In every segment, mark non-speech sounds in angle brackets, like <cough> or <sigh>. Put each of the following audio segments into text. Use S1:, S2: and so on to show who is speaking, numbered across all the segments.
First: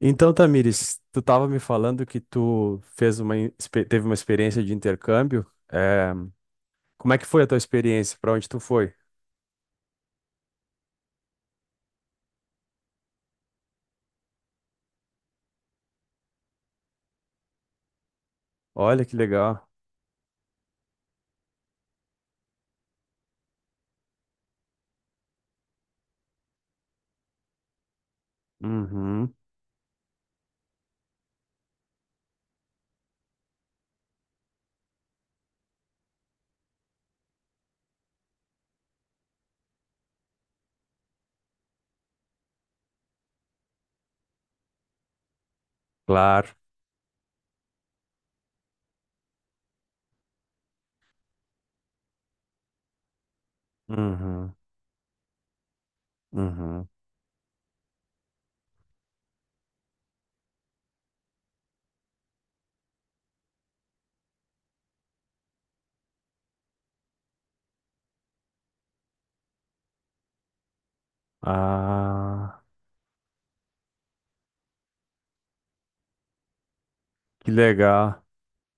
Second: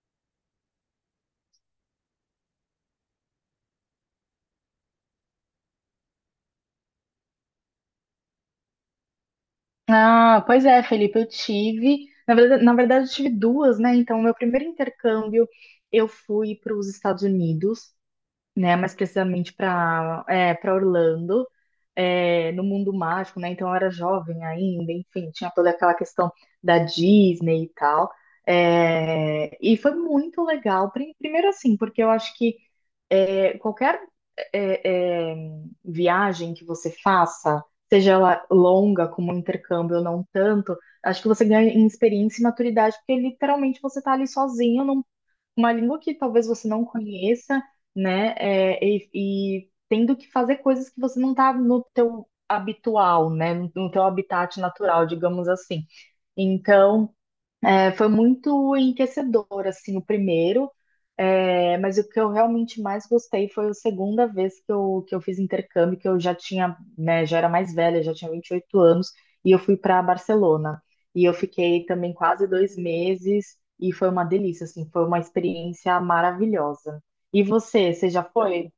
S1: Então, Tamires, tu estava me falando que tu fez teve uma experiência de intercâmbio. É, como é que foi a tua experiência? Para onde tu foi?
S2: Ah, pois é, Felipe, eu tive, na verdade, eu tive duas, né? Então, meu primeiro intercâmbio, eu fui para os Estados Unidos, né? Mais
S1: Olha que
S2: precisamente
S1: legal.
S2: para Orlando, no mundo mágico, né? Então, eu era jovem ainda, enfim, tinha toda aquela questão da Disney e tal.
S1: Uhum,
S2: E foi muito legal, primeiro assim, porque eu acho que qualquer é, é, viagem que você faça, seja ela longa, como um intercâmbio ou não tanto, acho que você ganha em experiência e maturidade, porque literalmente você está ali sozinho, numa língua que talvez
S1: claro.
S2: você não conheça, né? E tendo que fazer coisas que você não está no teu habitual, né? No teu
S1: Uhum,
S2: habitat natural, digamos assim.
S1: uhum.
S2: Então. Foi muito enriquecedor, assim, o primeiro, mas o que eu realmente mais gostei foi a segunda vez que eu fiz intercâmbio, que eu já tinha, né, já era mais velha, já tinha 28 anos, e eu fui para Barcelona. E eu fiquei também quase
S1: Ah,
S2: dois meses, e foi uma delícia, assim, foi uma experiência maravilhosa. E
S1: que
S2: você
S1: legal.
S2: já foi?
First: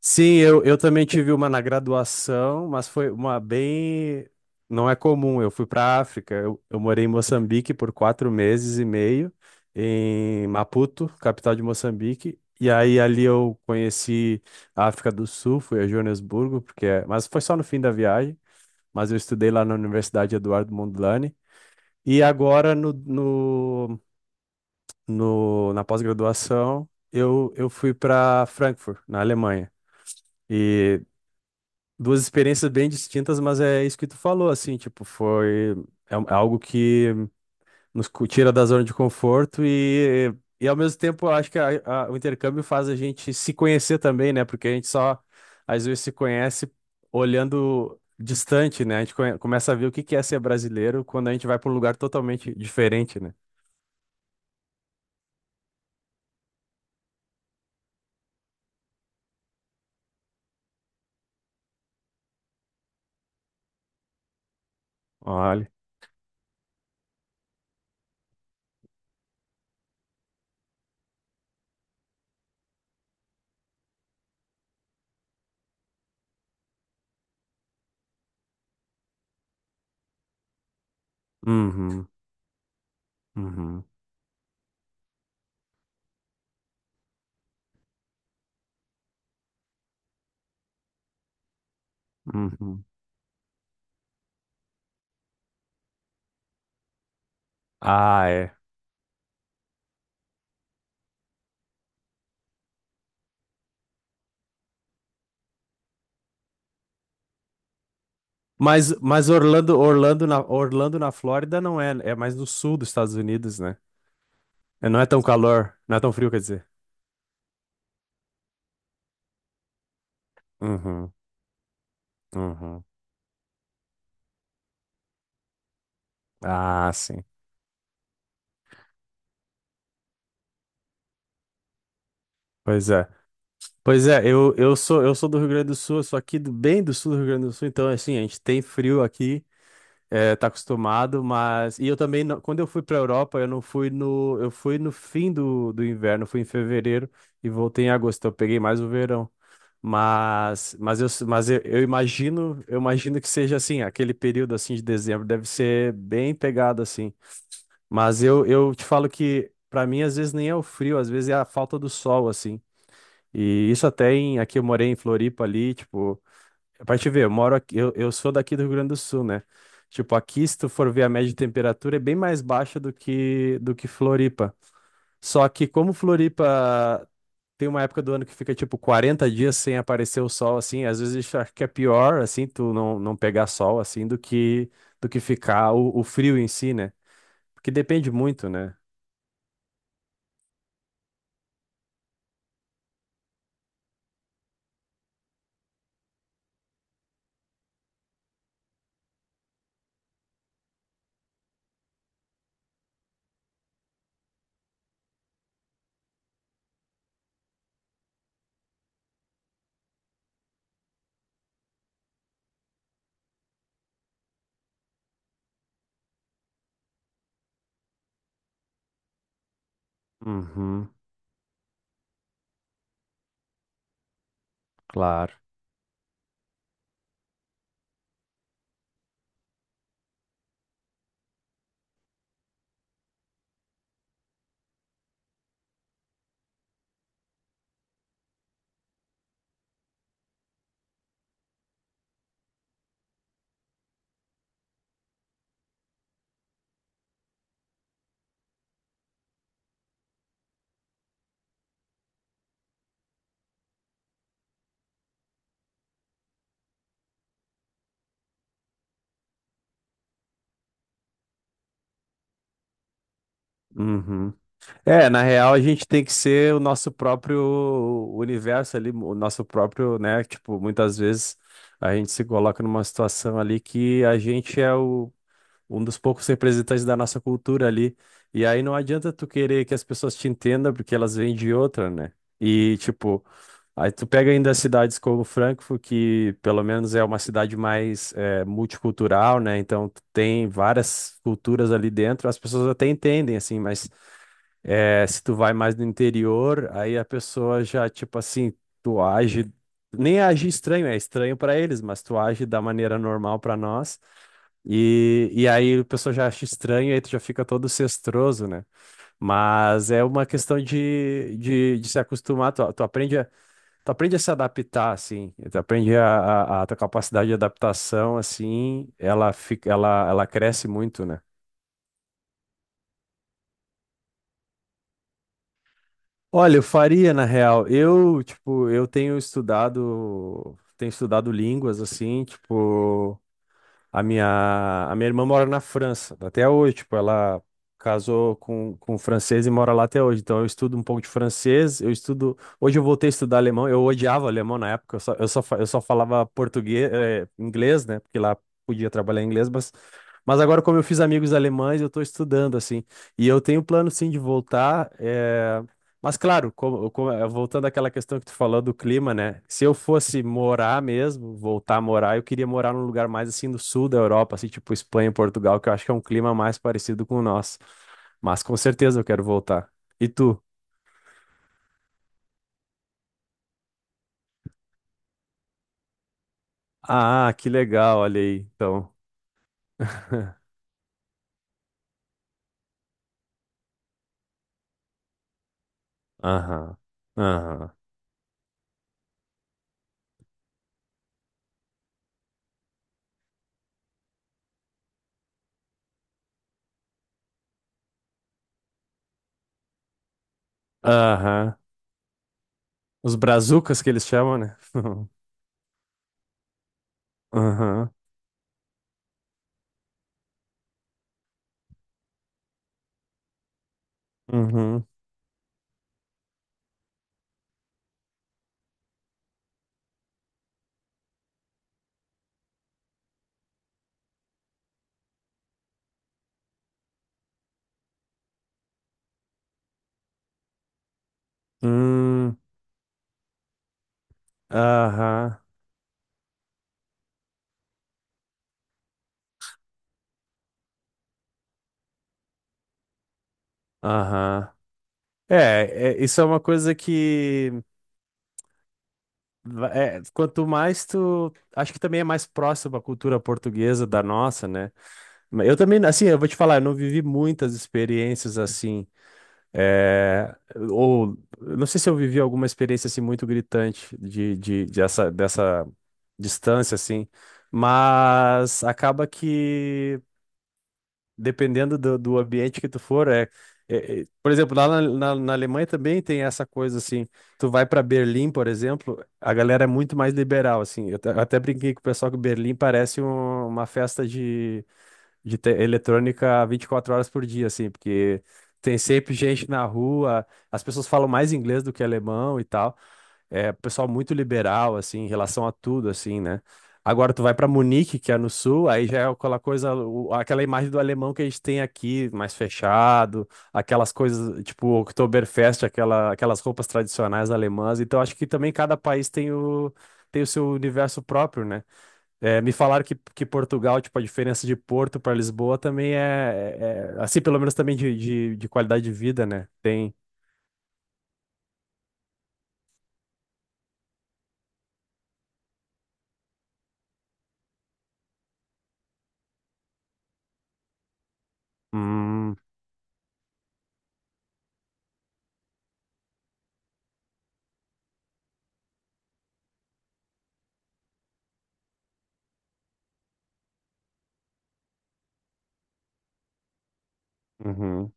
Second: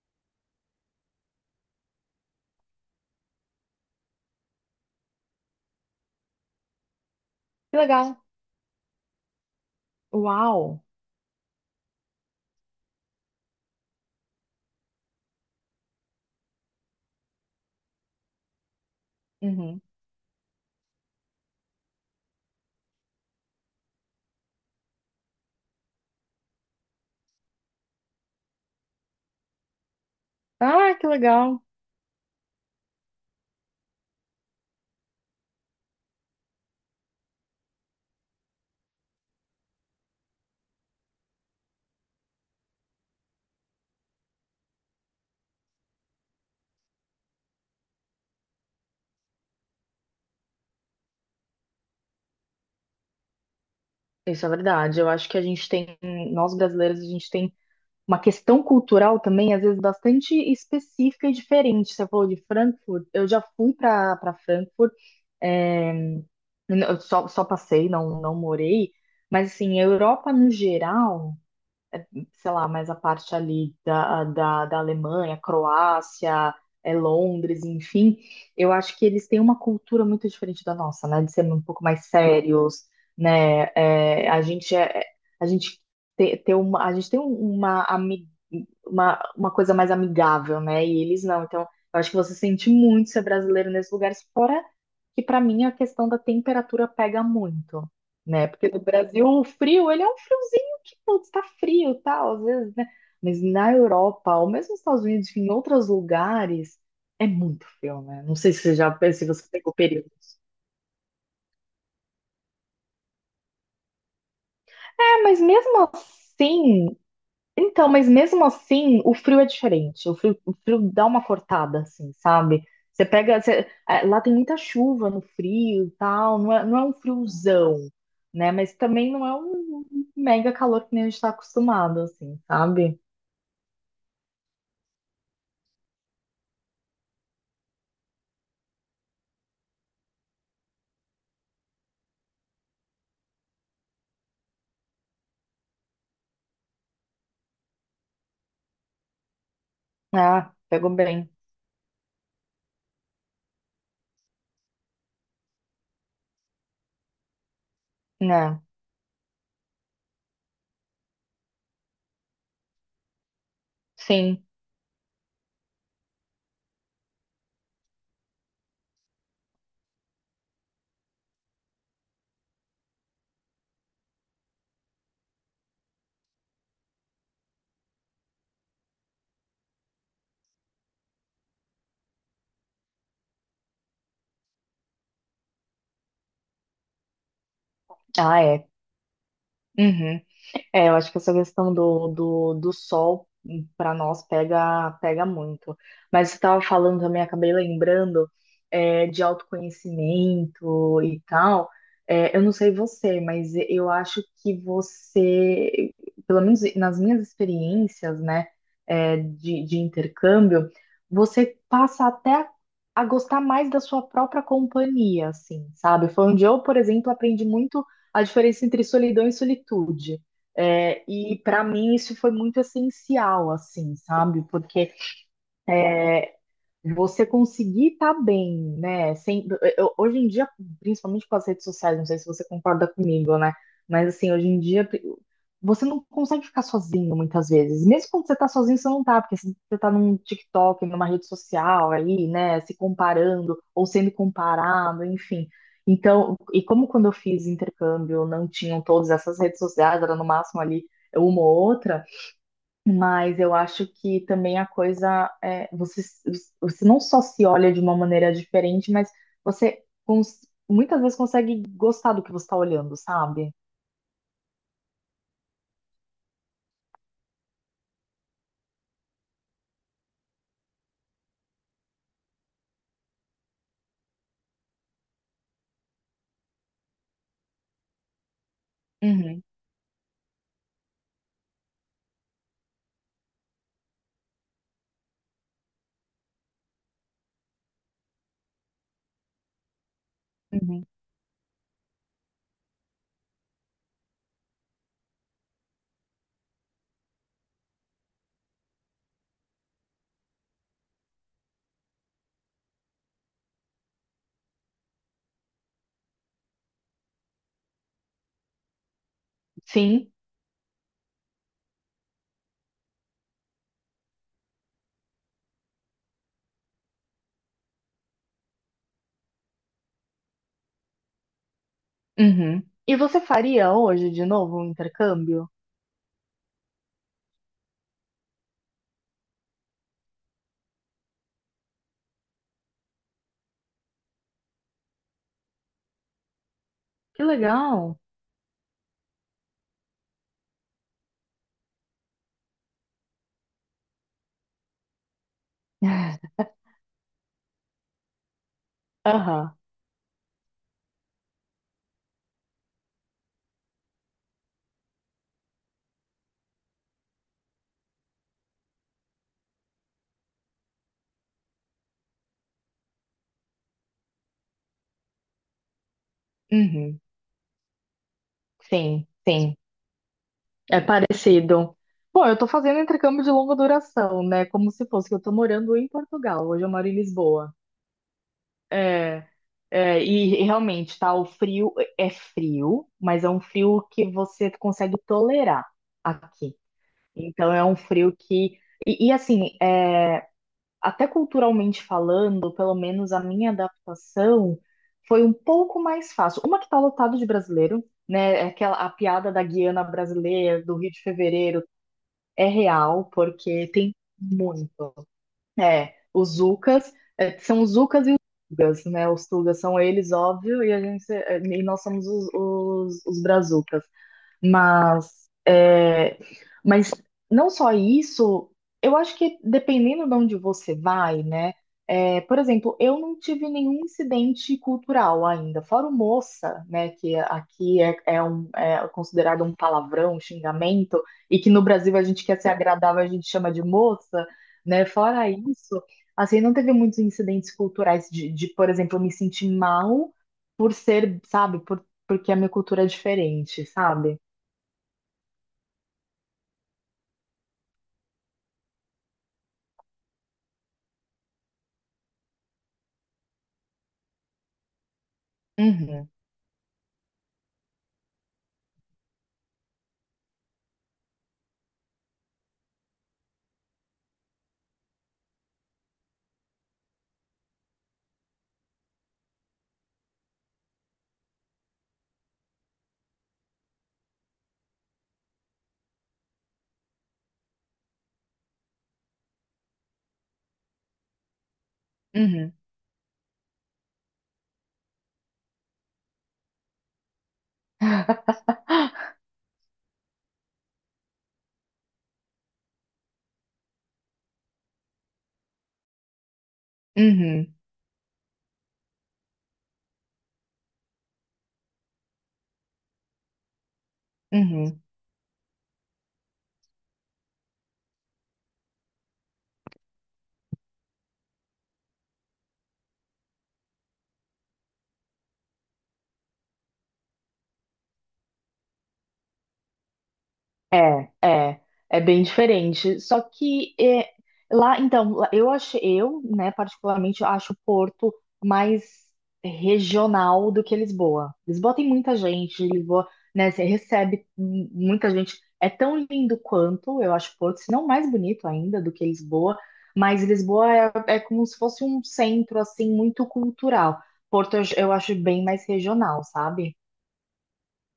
S1: Sim, eu também tive uma na graduação, mas foi uma bem. Não é comum. Eu fui para a África. Eu morei em Moçambique
S2: Que
S1: por
S2: legal!
S1: quatro meses e meio, em
S2: Uau!
S1: Maputo, capital de Moçambique. E aí ali eu conheci a África do Sul, fui a Joanesburgo, mas foi só no fim da viagem. Mas eu estudei lá na
S2: Uhum.
S1: Universidade Eduardo Mondlane. E agora na pós-graduação eu fui para Frankfurt, na Alemanha.
S2: Ah,
S1: E
S2: que legal!
S1: duas experiências bem distintas, mas é isso que tu falou, assim, tipo, foi é algo que tira da zona de conforto e ao mesmo tempo eu acho que o intercâmbio faz a gente se conhecer também, né? Porque a gente só às vezes se conhece olhando distante, né? A gente começa a ver o que que é ser brasileiro quando a gente vai para um lugar totalmente diferente, né?
S2: Isso é verdade. Eu acho que a gente tem, nós brasileiros, a gente tem uma questão cultural também, às vezes, bastante específica e diferente. Você falou de Frankfurt, eu já fui para Frankfurt,
S1: Olha.
S2: é, eu só, só passei, não, não morei, mas assim, a Europa no geral sei lá, mais a parte ali da Alemanha, Croácia, Londres, enfim, eu acho que eles têm uma cultura muito diferente da nossa, né? De ser um pouco mais
S1: Uhum,
S2: sérios, né?
S1: uhum,
S2: A gente tem uma, a gente tem uma, ami- uma coisa mais amigável, né? E eles não. Então, eu acho que você sente
S1: uhum.
S2: muito ser brasileiro nesses lugares, fora que para mim a questão da temperatura pega muito,
S1: Ah,
S2: né?
S1: é.
S2: Porque no Brasil o frio, ele é um frio que putz, tá frio, e tal, às vezes, né? Mas na Europa, ou mesmo nos Estados Unidos, enfim, em outros lugares, é muito frio, né? Não sei se se
S1: Mas
S2: você pegou
S1: Orlando,
S2: períodos.
S1: Orlando na Flórida não é, é mais no sul dos Estados Unidos, né? É, não é tão
S2: É, mas
S1: calor,
S2: mesmo
S1: não é tão frio, quer dizer.
S2: assim, mas mesmo assim, o frio é diferente. O frio dá
S1: Uhum,
S2: uma cortada, assim, sabe?
S1: uhum.
S2: Você pega, você- é, lá tem muita chuva no frio e tal, não é
S1: Ah,
S2: um
S1: sim.
S2: friozão, né? Mas também não é um mega calor que nem a gente tá acostumado, assim,
S1: Pois
S2: sabe?
S1: é. Pois é, eu sou, eu sou do Rio Grande do Sul, eu sou aqui do, bem do sul do Rio Grande do Sul, então assim, a gente tem frio aqui, é, tá acostumado, mas e eu também não- quando eu fui pra Europa, eu fui no fim do inverno, fui em fevereiro e voltei em agosto, então eu peguei mais o verão.
S2: Ah,
S1: Mas,
S2: pegou
S1: mas, eu,
S2: bem,
S1: mas eu, eu imagino, eu imagino que seja assim, aquele período assim de dezembro deve ser bem pegado assim. Mas eu,
S2: né?
S1: eu te falo que para mim às vezes nem é o frio, às vezes é a falta do sol assim. E isso até em
S2: Sim.
S1: aqui eu morei em Floripa ali, tipo, é pra te ver, eu moro aqui, eu sou daqui do Rio Grande do Sul, né? Tipo, aqui se tu for ver a média de temperatura é bem mais baixa do que Floripa. Só que como Floripa tem uma época do ano que fica tipo 40 dias sem aparecer o sol, assim. Às vezes eu acho que é pior, assim, tu não pegar sol, assim, do que ficar o frio em si, né? Porque depende
S2: Ah,
S1: muito,
S2: é.
S1: né?
S2: Uhum. É, eu acho que essa questão do sol para nós pega, pega muito. Mas você estava falando também, acabei lembrando, de autoconhecimento e tal. Eu não sei você, mas eu acho que você, pelo menos nas minhas experiências, né, de intercâmbio, você passa até a gostar mais da sua própria companhia, assim, sabe? Foi onde eu, por exemplo, aprendi muito a diferença entre solidão e solitude.
S1: Uhum,
S2: E para mim isso foi muito essencial, assim, sabe? Porque
S1: claro.
S2: você conseguir estar bem, né? Sem, eu- hoje em dia, principalmente com as redes sociais, não sei se você concorda comigo, né? Mas assim, hoje em dia você não consegue ficar sozinho muitas vezes. Mesmo quando você tá sozinho, você não tá, porque se você tá num TikTok, numa rede social aí, né? Se comparando ou sendo comparado, enfim. Então, e como quando eu fiz intercâmbio, não tinham todas essas redes sociais, era no máximo ali uma ou outra. Mas eu acho que também a coisa é, você, você não só se olha de uma maneira diferente, mas você cons- muitas vezes consegue gostar do que você está olhando, sabe?
S1: Uhum. É, na real, a gente tem que ser o nosso próprio universo ali, o nosso próprio, né? Tipo, muitas vezes a gente se coloca numa situação ali que a gente é o um dos poucos representantes da nossa cultura ali. E aí não adianta tu
S2: Uhum,
S1: querer que as pessoas te entendam, porque elas vêm de outra, né? E, tipo, aí tu pega ainda cidades como Frankfurt, que pelo menos é uma cidade mais multicultural, né? Então tu tem
S2: uhum.
S1: várias culturas ali dentro, as pessoas até entendem, assim, mas é, se tu vai mais no interior, aí a pessoa já, tipo assim, tu age, nem age estranho, é estranho pra eles, mas tu age da maneira normal pra nós. E aí a pessoa já acha estranho, aí tu já fica todo cestroso, né? Mas é
S2: Sim.
S1: uma questão de se acostumar, tu aprende a, tu aprende a se adaptar, assim, tu aprende a tua capacidade de adaptação, assim, ela fica, ela cresce muito, né?
S2: Uhum. E você faria hoje de novo um intercâmbio?
S1: Olha, eu faria na real. Eu, tipo, tenho estudado línguas assim, tipo, a minha irmã mora na França até hoje, tipo,
S2: Que
S1: ela
S2: legal.
S1: casou com um francês e mora lá até hoje. Então eu estudo um pouco de francês, eu estudo, hoje eu voltei a estudar alemão. Eu odiava alemão na época, eu só falava
S2: <laughs>
S1: português, inglês, né? Porque lá podia trabalhar em inglês,
S2: Aham.
S1: mas agora, como eu fiz amigos alemães, eu estou estudando, assim. E eu tenho plano, sim, de voltar. Mas, claro, voltando àquela questão que tu falou do clima, né? Se eu fosse morar mesmo, voltar a morar, eu queria morar num lugar mais, assim, do sul da Europa, assim, tipo Espanha e Portugal, que eu acho que é um clima mais
S2: Uhum.
S1: parecido com o nosso. Mas, com certeza, eu
S2: Sim,
S1: quero
S2: sim.
S1: voltar. E tu?
S2: É parecido. Bom, eu tô fazendo intercâmbio de longa duração, né? Como se fosse que eu tô morando em Portugal. Hoje eu moro em
S1: Ah, que
S2: Lisboa.
S1: legal, olha aí. Então.
S2: É,
S1: <laughs>
S2: e realmente, tá? O frio é frio, mas é um frio que você consegue tolerar aqui.
S1: Aham.
S2: Então, é
S1: Aham.
S2: um frio que. Assim, é, até culturalmente falando, pelo menos a minha adaptação foi um pouco mais fácil. Uma que tá lotado de brasileiro, né? Aquela, a piada da Guiana brasileira, do Rio de
S1: Aham.
S2: Fevereiro, é real,
S1: Os
S2: porque
S1: brazucas que
S2: tem
S1: eles chamam, né?
S2: muito.
S1: <laughs>
S2: É, os Zucas, é, são os
S1: Aham.
S2: Zucas e os Tugas, né? Os Tugas são eles, óbvio, e a gente, é, e nós somos os Brazucas.
S1: Uhum.
S2: Mas, é, mas não só isso, eu acho que dependendo de onde você vai, né? É, por exemplo, eu não tive nenhum incidente cultural ainda, fora o moça, né? Que aqui é considerado um palavrão, um xingamento, e que no Brasil a gente
S1: Hum,
S2: quer ser agradável, a gente chama de moça, né? Fora
S1: aham,
S2: isso, assim, não teve muitos incidentes culturais de, por exemplo, eu me sentir mal por ser, sabe, por, porque a minha cultura é diferente, sabe?
S1: aham. É, é, isso é uma coisa que é, quanto mais tu, acho que também é mais próximo à cultura portuguesa da nossa, né? Mas eu também, assim,
S2: Uhum,
S1: eu vou te falar, eu não vivi muitas experiências assim, é, ou eu não sei se eu vivi alguma experiência assim muito gritante dessa distância assim, mas acaba que dependendo do ambiente que tu for, é, por exemplo, lá na Alemanha também tem essa coisa assim, tu vai para Berlim, por exemplo, a galera é muito mais liberal, assim, eu até brinquei com o pessoal que
S2: uhum,
S1: Berlim parece uma festa de eletrônica 24 horas por dia, assim, porque tem sempre gente na rua, as pessoas falam mais inglês do que alemão e tal, é, pessoal muito liberal, assim, em relação a tudo, assim, né? Agora tu vai para
S2: uhum,
S1: Munique, que é no sul, aí já é aquela coisa, aquela imagem do alemão que a gente tem aqui, mais fechado, aquelas coisas, tipo,
S2: uhum.
S1: Oktoberfest, aquelas roupas tradicionais alemãs. Então acho que também cada país tem o, tem o seu universo próprio, né? É, me falaram que Portugal, tipo, a diferença de Porto para Lisboa também é, assim, pelo menos também de qualidade de vida, né? Tem.
S2: É, é, é bem diferente. Só que é, lá- eu achei, eu, né, particularmente acho Porto mais regional do que Lisboa. Lisboa tem muita
S1: Hum,
S2: gente, Lisboa, né, você recebe muita gente. É tão lindo quanto, eu acho Porto, se não mais bonito ainda do que Lisboa, mas Lisboa é, é como se fosse um centro, assim, muito cultural. Porto eu acho bem mais regional, sabe?
S1: uhum.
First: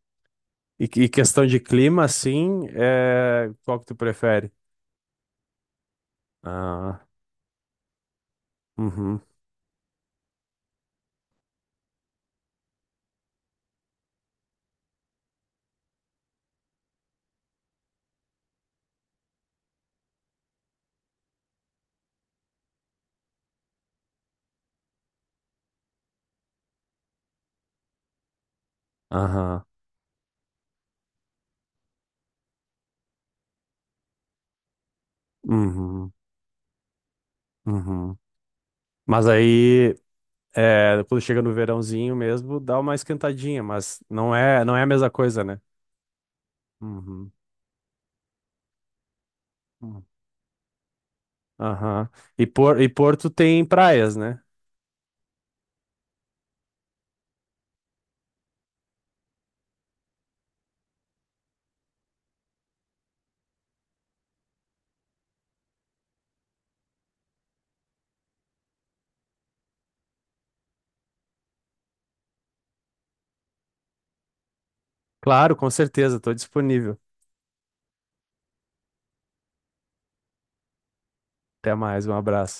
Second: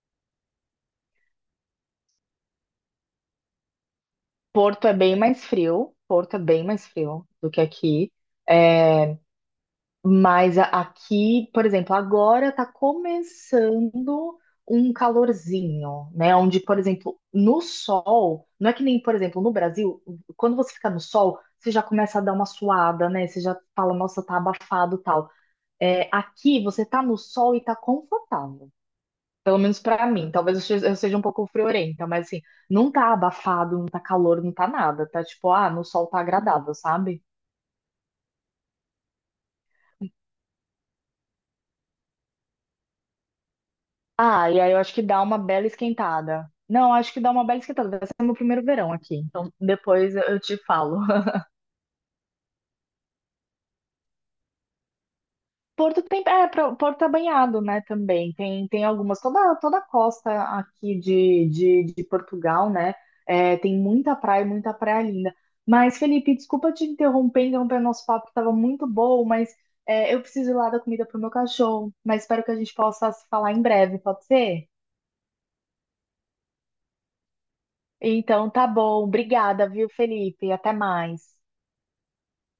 S1: E questão de clima, assim, é... qual que tu prefere?
S2: Porto é bem mais frio, Porto é bem mais
S1: Ah,
S2: frio do que aqui. É,
S1: uhum,
S2: mas a- aqui, por exemplo, agora tá começando um calorzinho, né? Onde, por exemplo, no sol, não é que nem, por exemplo, no Brasil, quando você fica no sol, você já começa a dar uma suada, né? Você já fala, nossa, tá abafado, tal. É, aqui você tá no sol e tá confortável. Pelo
S1: aham,
S2: menos pra mim. Talvez eu seja um pouco friorenta, mas assim, não tá abafado, não tá calor, não tá nada. Tá tipo, ah, no sol
S1: uhum,
S2: tá agradável, sabe?
S1: uhum. Mas aí, é, quando chega no verãozinho mesmo, dá uma esquentadinha, mas
S2: Ah, e aí
S1: não
S2: eu
S1: é a
S2: acho que
S1: mesma
S2: dá uma
S1: coisa, né?
S2: bela esquentada. Não, acho que
S1: Uhum,
S2: dá uma bela esquentada. Vai ser meu primeiro verão aqui. Então
S1: uhum,
S2: depois eu te falo.
S1: aham. E, e Porto tem praias, né?
S2: Porto é banhado, né, também. Tem, tem algumas, toda a costa aqui de Portugal, né, é, tem muita praia linda. Mas, Felipe, desculpa te interromper, interromper nosso papo, que tava muito bom, mas é, eu preciso ir lá dar comida pro meu cachorro. Mas espero que a gente possa se falar em breve, pode ser?
S1: Claro, com certeza, estou disponível.
S2: Então, tá bom. Obrigada, viu, Felipe? Até mais.
S1: Até mais, um abraço.